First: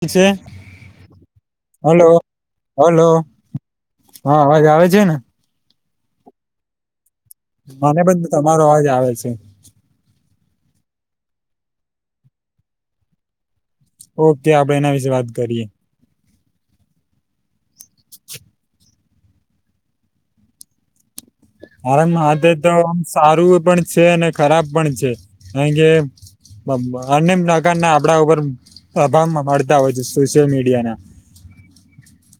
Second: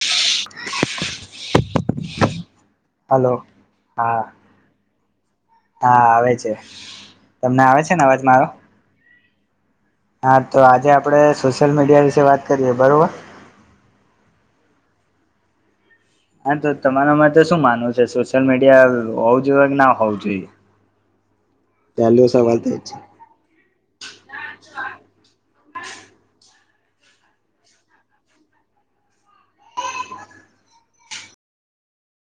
[unintelligible] છે hello hello હા અવાજ આવે છે ને હા આવે છે. તમને આવે છે મને ને અવાજ પણ મારો તમારો અવાજ આવે છે. હા તો આજે આપડે સોશિયલ મીડિયા વિશે વાત કરીએ બરોબર ઓકે આપડે એના વિશેે વાત કરીએ આ તો તમારા માટે તો શું માનવું છે સોશિયલ મીડિયા હોવું જોઈએ કે ના હોવું જોઈએ મારા પહેલો મતે સવાલ તો એ છે ઓમ સારું પણ છે અને ખરાબ પણ છે કારણ કે બ-બન્ને પ્રકાર ના આપડા ઉપર પ્રભાવ પ-પડતા હોય છે સોશિયલ મીડિયા ના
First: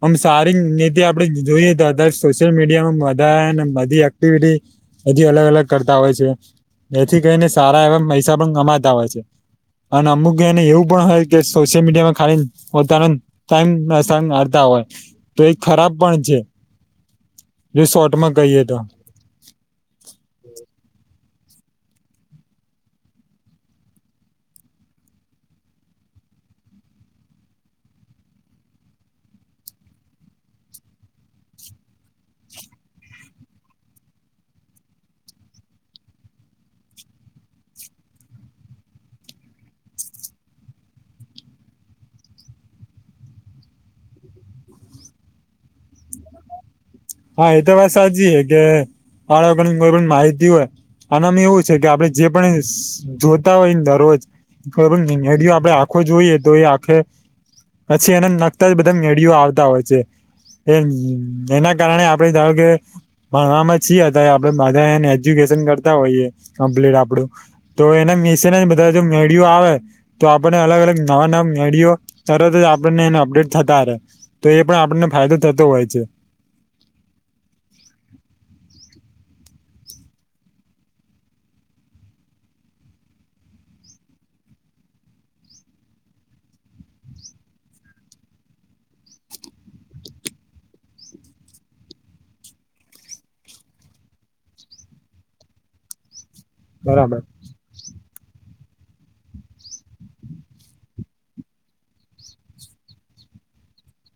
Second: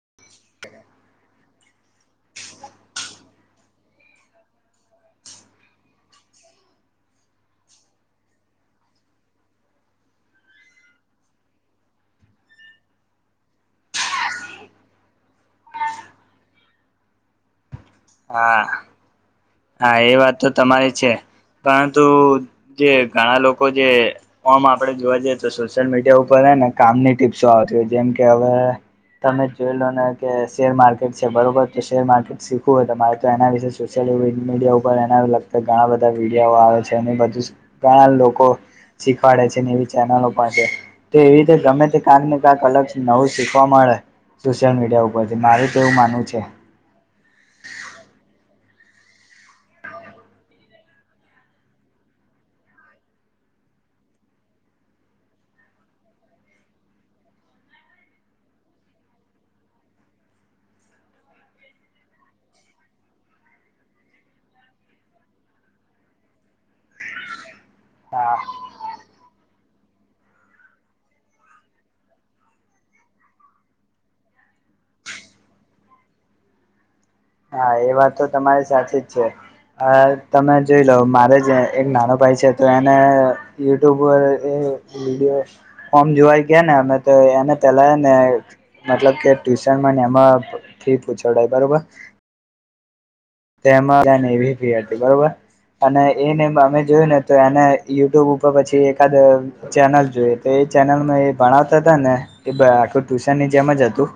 ઓમ સારી રીતે આપડે જોઈએ તો અત્યારે સોશિયલ મીડિયા માં બધા હેન બધી એક ક્ટિવિટી હજી અલગ અલગ કરતા હોય છે જેથી કઈને સારા એવા પૈસા પણ કમાતા હોય છે. અન અમુક એન એવું પણ હોય કે સોશિયલ મીડિયામાં ખાલી પોતાના ટાઈમ પ્રસાર કરતા હોય તો એ ખરાબ પણ છે [inaudible] જો શોર્ટ માં હા કહીએ તો. હા એ વાત તો તમારી છે, પરંતુ જે ઘણા લોકો જે ઓમ આપડે જોવા જઈએ તો સોશિયલ મીડિયા ઉપરને કામની ટીપ્સો આવતી હોય જેમ કે હવે તમે જોઈ લો ને કે શેર માર્કેટ છે બરોબર તો શેર માર્કેટ શી શું તમા મારે તો એના વિશે સોશિયલ મીડિયા ઉપર એના લગતા ઘણા બધા વિડયોઓ આવે છે અને બધું ઘણા લોકો, શીખવાડે છે એવી ચેનલો પણ છે. તો એવી રીતે ગમે તે ક્યાંક ને ક્યાંક અલગ નવું શીખવા મળે. સોશિયલ મીડિયા ઉપરથી મારેું તો એવું માનવું છે. હા એ તો વાત સાચી છે કે બાળકોની કોઈ પણ માહિતી હોય. આનામ એવું છે કે આપડે જે પણ જોતા હોયને દરરોજ. બરોબર નઈ હ આપડે આંખો જોઈએ તો એ આખે પછી એના નખતા જ બધા મેળીઓ આવતા હોય છે, એ એના કારણે આપે ધારો કે ભણવામાં છી હતા આપડે બધાને એજ્યુકેશન કરતા હોઈએ, કમ્પ્લીટ આપડું. તો એને હા મસીને બધા જો મેળિયું આવે. તો આપણને અલગ અલગ નવા નવા વિડયો તરત જ આપણને એને અપડેટ થતા રહે. તો એ પણ આપણને ફાયદો થતો હોય છે. હા એ વાત તો તમારી સાથે જ છે. હ તમે જોઈ લો મારે જ એક નાનો ભાઈ છે તો એને યુટ્યુબ વ એ વીડયો ફમ જોવાઈ ગયા ને અમે તો એને પેલા ને. મતલબ કે ટ્યુશન ને એમાં ફી પૂછડાય બરોબર. તેમાંને એવી ફી હતી બરોબર, અને એને અમે જોયું ને બરાબર તો એને યુટ્યુબ ઉપર પછી એકાદ ચેનલ જોઈએ તો એ ચેનલમાં એ ભણાવતા હતા ને, કે આખું ટ્યુશન ની જેમ જ હતું.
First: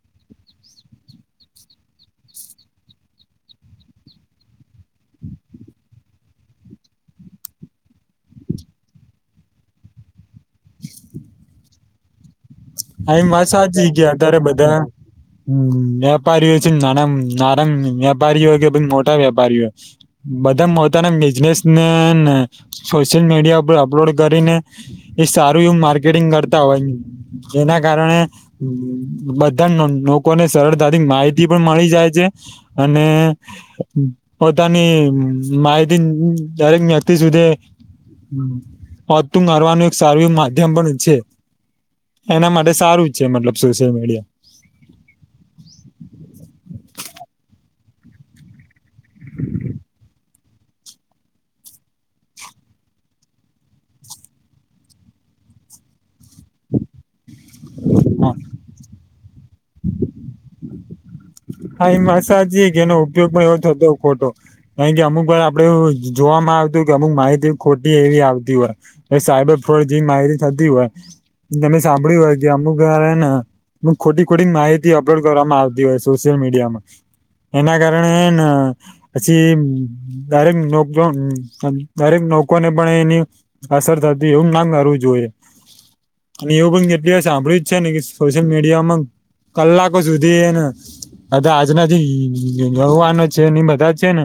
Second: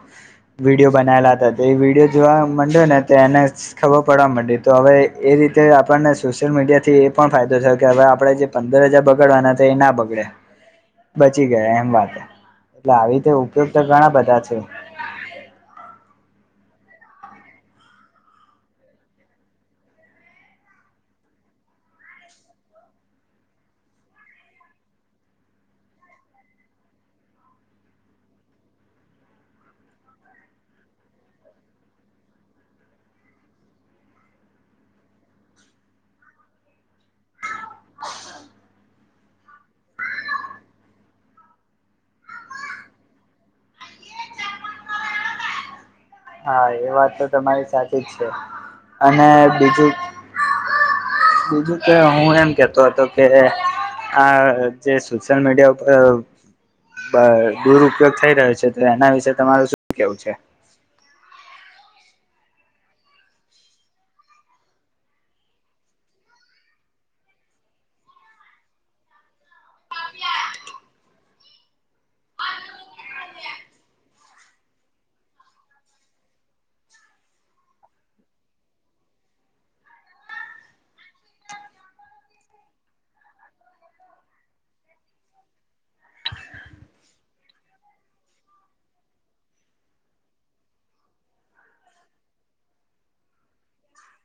વિડીયો બનાવેલા હતા તો એ વિડીયો જોવા માંડ્યો ને તો એને ખબર પડવા માટે તો હવે એ રીતે આપણને સોશિયલ મીડિયાથી એ પણ ફાયદો થયો કે હવે આપણે જે પંદર હજાર બગાડવાના તો એ ના બગડે, બચી ગયા એમ વાત. એટલે આવી આ રીતે વાત ઉપયોગ તો ઘણા બધા છે. હમ વેપારીઓ છે નાના નાના વેપારીઓ કે ભ મોટા વેપારીઓ. બધા મોતાના બિઝનેસ ને ને સોશિયલ મીડિયા ઉપર અપલોડ કરીને. એ સારું એવ માર્કેટિંગ કરતા હોય, જેના કારણે. બધા લોકોને સરળતાથી માહિતી પણ મળી જાય છે. અને પોતાની માહિતી દરેક વ્યક્તિ સુધી. હોતું મારવાનું એક સારું માધ્યમ પણ છે. એના માટે સારું છે મતલબ સોશિયલ મીડિયા. હા એ વાત તો તમારી સાચી જ છે, અને બીજું બીજું કે હું એમ કેતો હતો કે આ જે સોશિયલ મીડિયા ઉપર બ દુરપયોગ થઈ રહ્યો છે તો એના વિશે તમારું શું કેવું છે? હા એ મસાજ કે એનો ઉપયોગ પણ એવો થતો ખોટો. કારણ કે અમુક વાર આપડે એવું જોવામાં આવતુંય કે અમુક માહિતી ખોટી એવી આવતી હોય. એ સાયબર ફોડ જે માયરી થતી હોય. તમે સાંભળ્યું હોય કે અમુક વા ને, અમક ખોટી ખોટી માહિતી અપલોડ કરવામાં આવતી હોય છે. સોશયલ મીડિયામાં એના કારણે હેન પછી દરેક લોકો દરેક લોકો ને પણ એની અસર થતી એવું ના કરવું જોઈએ. અને એવું પણ કેટલી વાર સંભાળ્યું છે ને સોશિયલ મીડિયા માં કલાકો સુધી હેન અધા આજના જે યુવાનો છે એ બધા છે ને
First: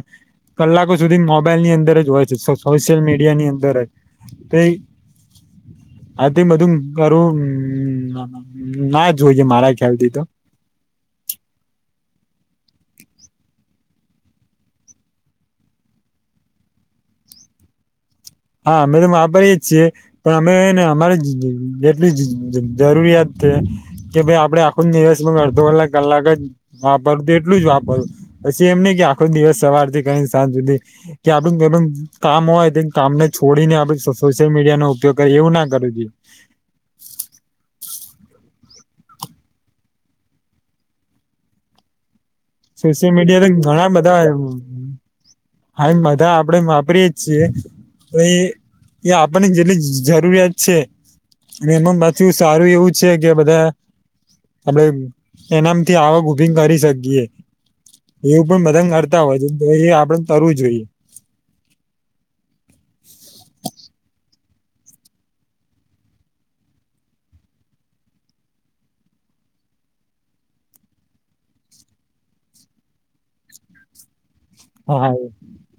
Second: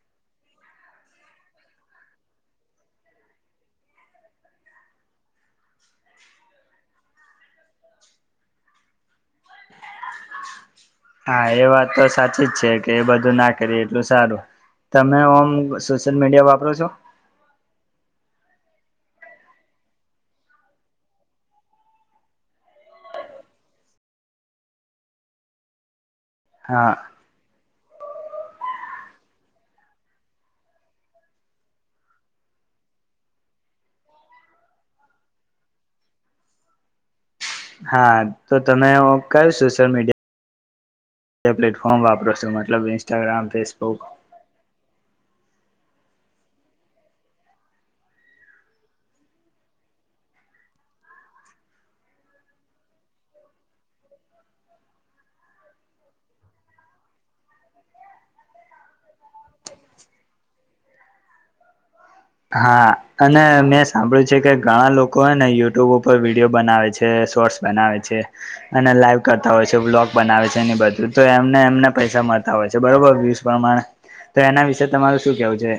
કલાકો સુધી મોબાઈલ ની અંદર જ હોય છે સો સોશિયલ મીડિયા ની અંદર જ તે ઈ હા તે બધું કરવું ના જોઈએ મારા ખ્યાલ થી તો હા એ વાત તો સાચી જ છે કે એ બધું ના કરીએ એટલું સારું તમે ઓમ સોશિયલ મીડિયા વાપરો છો? હા અમે તો વાપરીએ છીએ. પણ અમે હેને અમારે જ જેટલી જ જરૂરિયાત છે. કે ભાઈ આપડે આખો દિવસમાં અડધો કલાક કલાક જ હા વાપરું તો એટલું જ વાપરવું પછી એમ ની કે આખો દિવસ સવારથી કરિને સાંજ સુધી કે આપડે કોઈ પણ કામ હોય કામ ને છોડીને આપડે સોશિયલ મીડિયા નો ઉપયોગ કરીએ એવુ ના કરવું જોઈએ. હા તો તમે ઓમ કયો સોશિયલ મીડિયા એ પ્લેટફોર્મ વાપરોસો મને સોશિયલ મીડિયા તો ઘણા બધા હે હા એ બધા આપડે વાપરીએ જ છીએ. તો એ એ આપણને જેટલી જ જરૂરિયાત છે. ને એમાં પાછું સારું એવું છે કે બધા આપડે એનામથી આવક ઉભી કરી શકીએ. એવું પણ બધા કરતા હોય છે એ આપડે કરવું જોઈએ. હા અને મેં સાંભળ્યું છે કે ઘણા લોકો હે ને યુટ્યુબ ઉપર વિડીયો બનાવે છે શોર્ટસ બનાવે છે. અને લાઈવ કરતા હોય છે બ્લોગ બનાવે છે એની બધું તો એમને એમને પૈસા મળતા હોય છે બરોબર વ્યૂઝ પ્રમાણે તો એના વિશે હા તમારું શું કેવું છે?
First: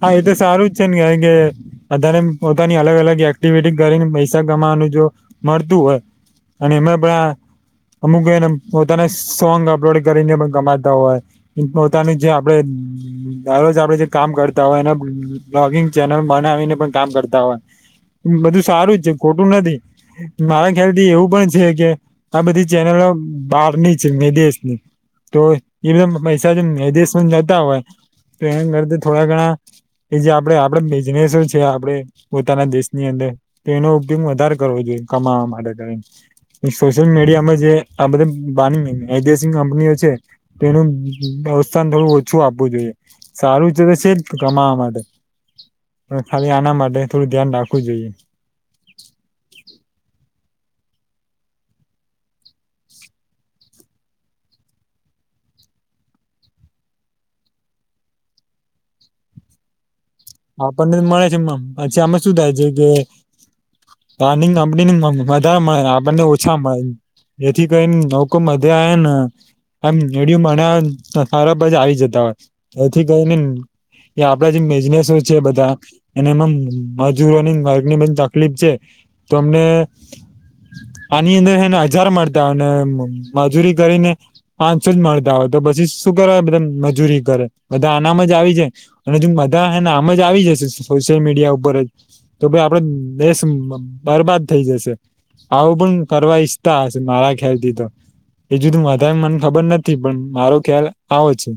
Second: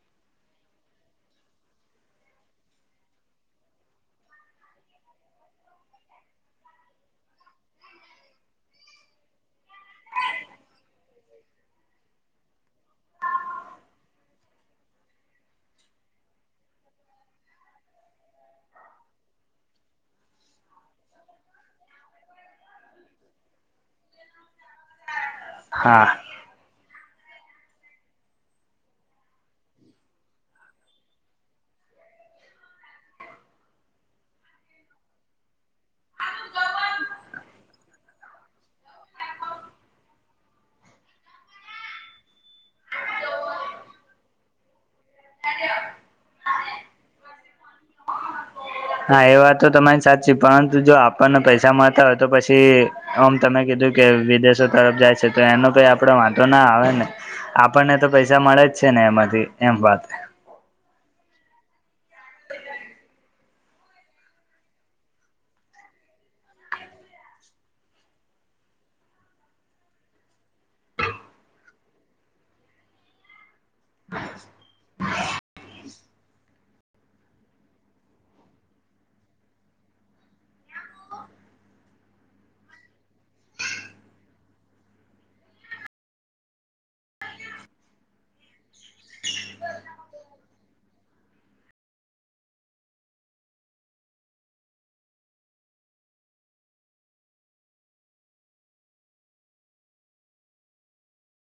હા એ તો સારું જ છે ને કારણ કે બધાને પોતાની અલગ અલગ એક્ટિવિટી કરીને પૈસા કમાવાનું જો મળતું હોય અને એમાં પણ આ અમુક હે ને પોતાને સોંગ અપલોડ કરીને પણ કમાતા હોય પોતાનું જે આપડે દરરોજ આપડે જે કામ કર તા હોય ને બ્લોગિંગ ચેનલ બનાવીને પણ કામ કરતા હોય. બધું સારું જ છે ખોટું નથી મારા ખ્યાલ થી એવું પણ છે કે આ બધી ચેનલો બહારની છે વિદેશની તો એ હા બધા પૈસા જે વિદેશ માં જતા હોય તો એના કરતા થોડા ઘણા એ જે આપડે આપડે બિઝનેસ છે આપડે પોતાના દેશની અંદર તો એનો ઉપયોગ વધારે કરવો જોઈએ કમાવા માટે કરી સોશિયલ મીડિયામાં જે આ બધ બારની વિદેશી કંપનીઓ છે. તેનું અવસ્થાન થોડું ઓછું આપવું જોઈએ સારું તો છે કમાવા માટે પણ ખાલી આના માટે થોડું ધ્યાન રાખવું જોઈએ. હા એ વાત તો તમારી સાચી પરંતુ જો આપણને પૈસા મળતા હોય તો પછી આમ તમે કીધું કે વિદેશો તરફ જાય છે તો એનો કઈ આપડો વાંધો ના આવે ને આપણને તો પૈસા મળે જ છે ને એમાંથી એમ વાત થાય આપણને મળે છેમ પછી આમાં શું થાય છે કે. પનીંગ કંપની મા મળે આપણને ઓછા મળે. એથી કઈ નૌકો મધ આવે. આમ એડું મને સારાબ જ આવી જતા હોય એથી ગઈ ને. કે આપડે જે બિઝનેસ. છે બધા અને એમાં મજૂરોની વર્ગની બ તકલીફ છે. તમને. આની અંદર એને હજાર મળતા અને મજૂરી કરીને. પાંચસો જ મળતા હોય તો પછી શું કર બધ મજૂરી કરે બધા આનામ જ આવી જાય. અને જો બધા હને આમ જ આવી જશે સોશિયલ મીડિયા ઉપર જ. તો ભાઈ આપડો દેશ બરબાદ થઈ જશે. આવું પણ કરવા ઈચ્છતા હશે મારા ખ્યાલ થી તો. એજુધું વધારે મને ખબર નથી પણ મારો ખ્યાલ આવો છે.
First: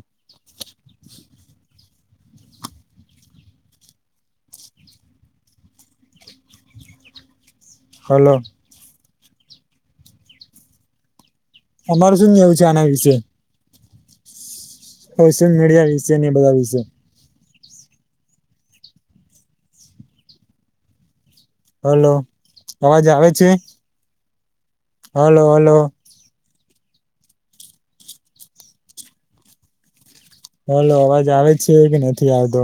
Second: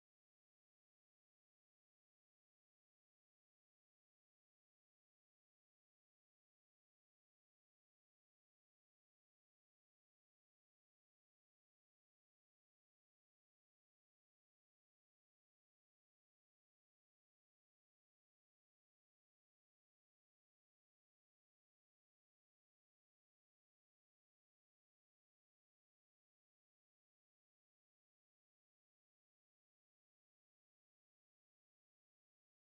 હલો. અમારું શું ને એવું છે આના વિશે. સોશિયલ મીડિયા વિશે બધા વિશે. હલો બાબા જ આવે છે. Hello hello. હલો અવાજ આવે છે કે નથી આવતો.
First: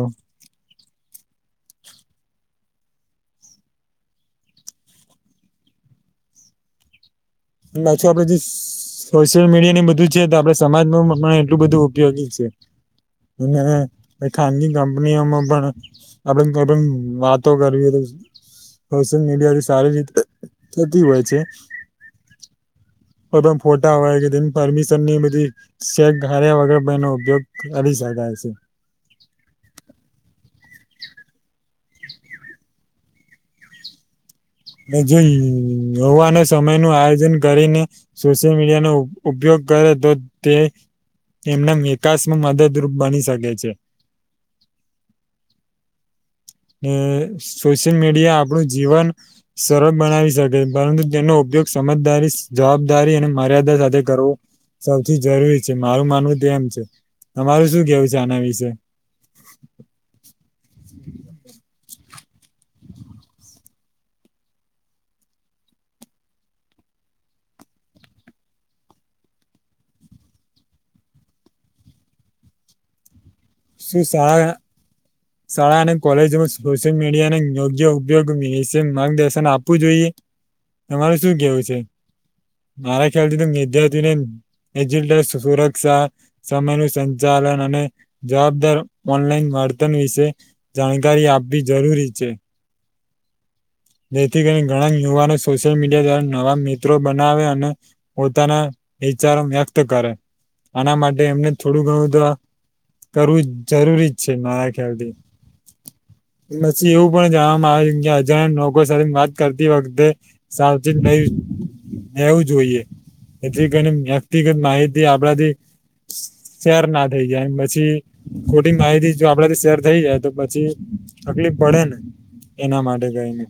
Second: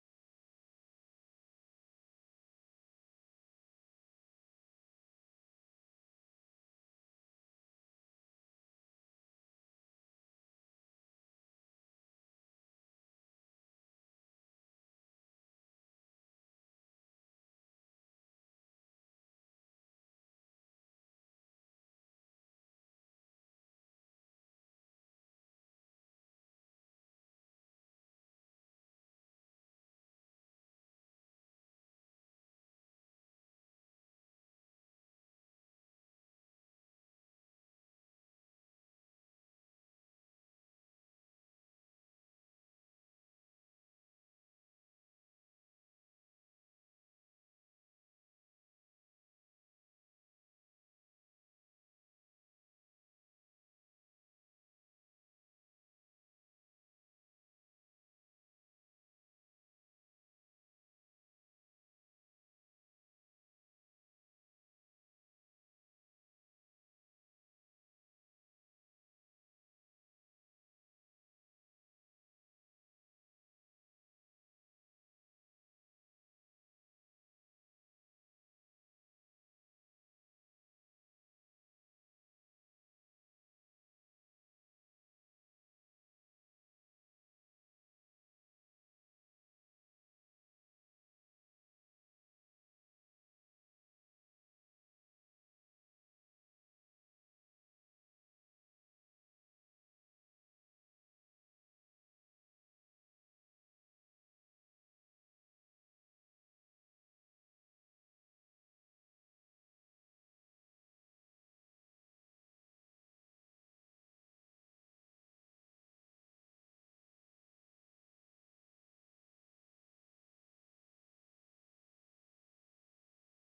નાછી આપડ સોશિયલ મીડિયા ની બધું છે તો આપડે સમાજ ન પણ એટલું બધું ઉપયોગી છે. અનેઠાની કંપનીઓમાંબ. આપડે આપ વાતો કરવી તો. સોશિયલ મીડિયાથી સારી રીતે થતી હોય છે. પણ ફોટા આવેય કે પરમિશન ની બધી. શેક હાર્યા વગર ભનો ઉપયોગ કરી શકાય છે. મે જો હવાનો સમય નું આયોજન કરીને. સોશિયલ મીડિયા નો ઉપયોગ કરે તો તે એમના વિકાસમાં મદદરૂપ બની શકે છે. ને સોશિયલ મીડિયા આપણું જીવન સરળ બનાવી શકે પરંતુ તેનો ઉપયોગ સમજદારી જવાબદારી અને મર્યાદા સાથે કરવો. સૌથી જરૂરી છે મારું માનવું તે એમ છે તમારું શું કેવું છે આના વિશે. હમ શ્રી સાર. શાળા અને કોલેજમાં સોશિયલ મીડિયા યોગ્ય ઉપયોગ વિશે માર્ગદર્શન આપવું જોઈએ. તમારે શું કેવું છે મારા ખ્યાલ થી તો નિધ્ય હતું ને એ જિલ્લા સુ સુરક્ષા. સમયનું સંચાલન અને જવાબદાર ઓનલાઈનતા. ન વિશે જાણકારી આપવી જરૂરી છે. જેથી કરીને ઘણા યુવાનો સોશિયલ મીડિયા દ્વારા નવા મિત્રો બનાવે અને. પોતાના વિચારો વ્યક્ત કરે આના માટે એમને થોડું ઘણું તો કરવું જ જરૂરી જ છે મારા ખ્યાલથી. પછી એવું પણ જાણવા આવે કે અજાણ. લોકો સાથે વાત કરતી વખતે સાવચેત રહેવું જોઈએ. એથી કરીન વ્યક્તિગત માહિતી આપણાથી શેર ના થઈ જાયન પછી ખોટી માહિતી જો આપડાથી શેર થઈ જાય તો પછી તકલીફ પડે ને. એના માટે જાયને.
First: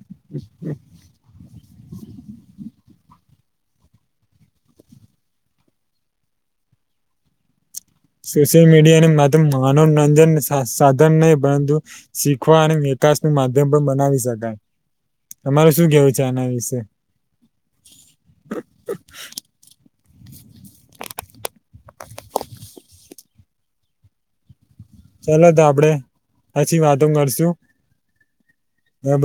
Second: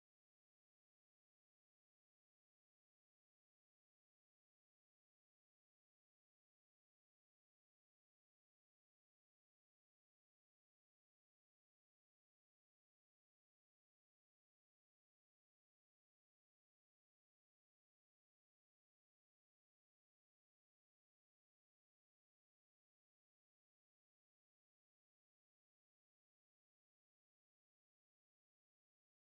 [inaudible] સોશિયલ મીડિયા ને માત્ર મનોરંજન નો સાધન નહી પરંતુ. શીખવા અને વિકાસ નું માધ્યમ પણ બનાવી શકાય. તમારુ શું કેવું છે આના વિશે? [inaudible] ચલો તો આપડે પછી વાતો કરશું.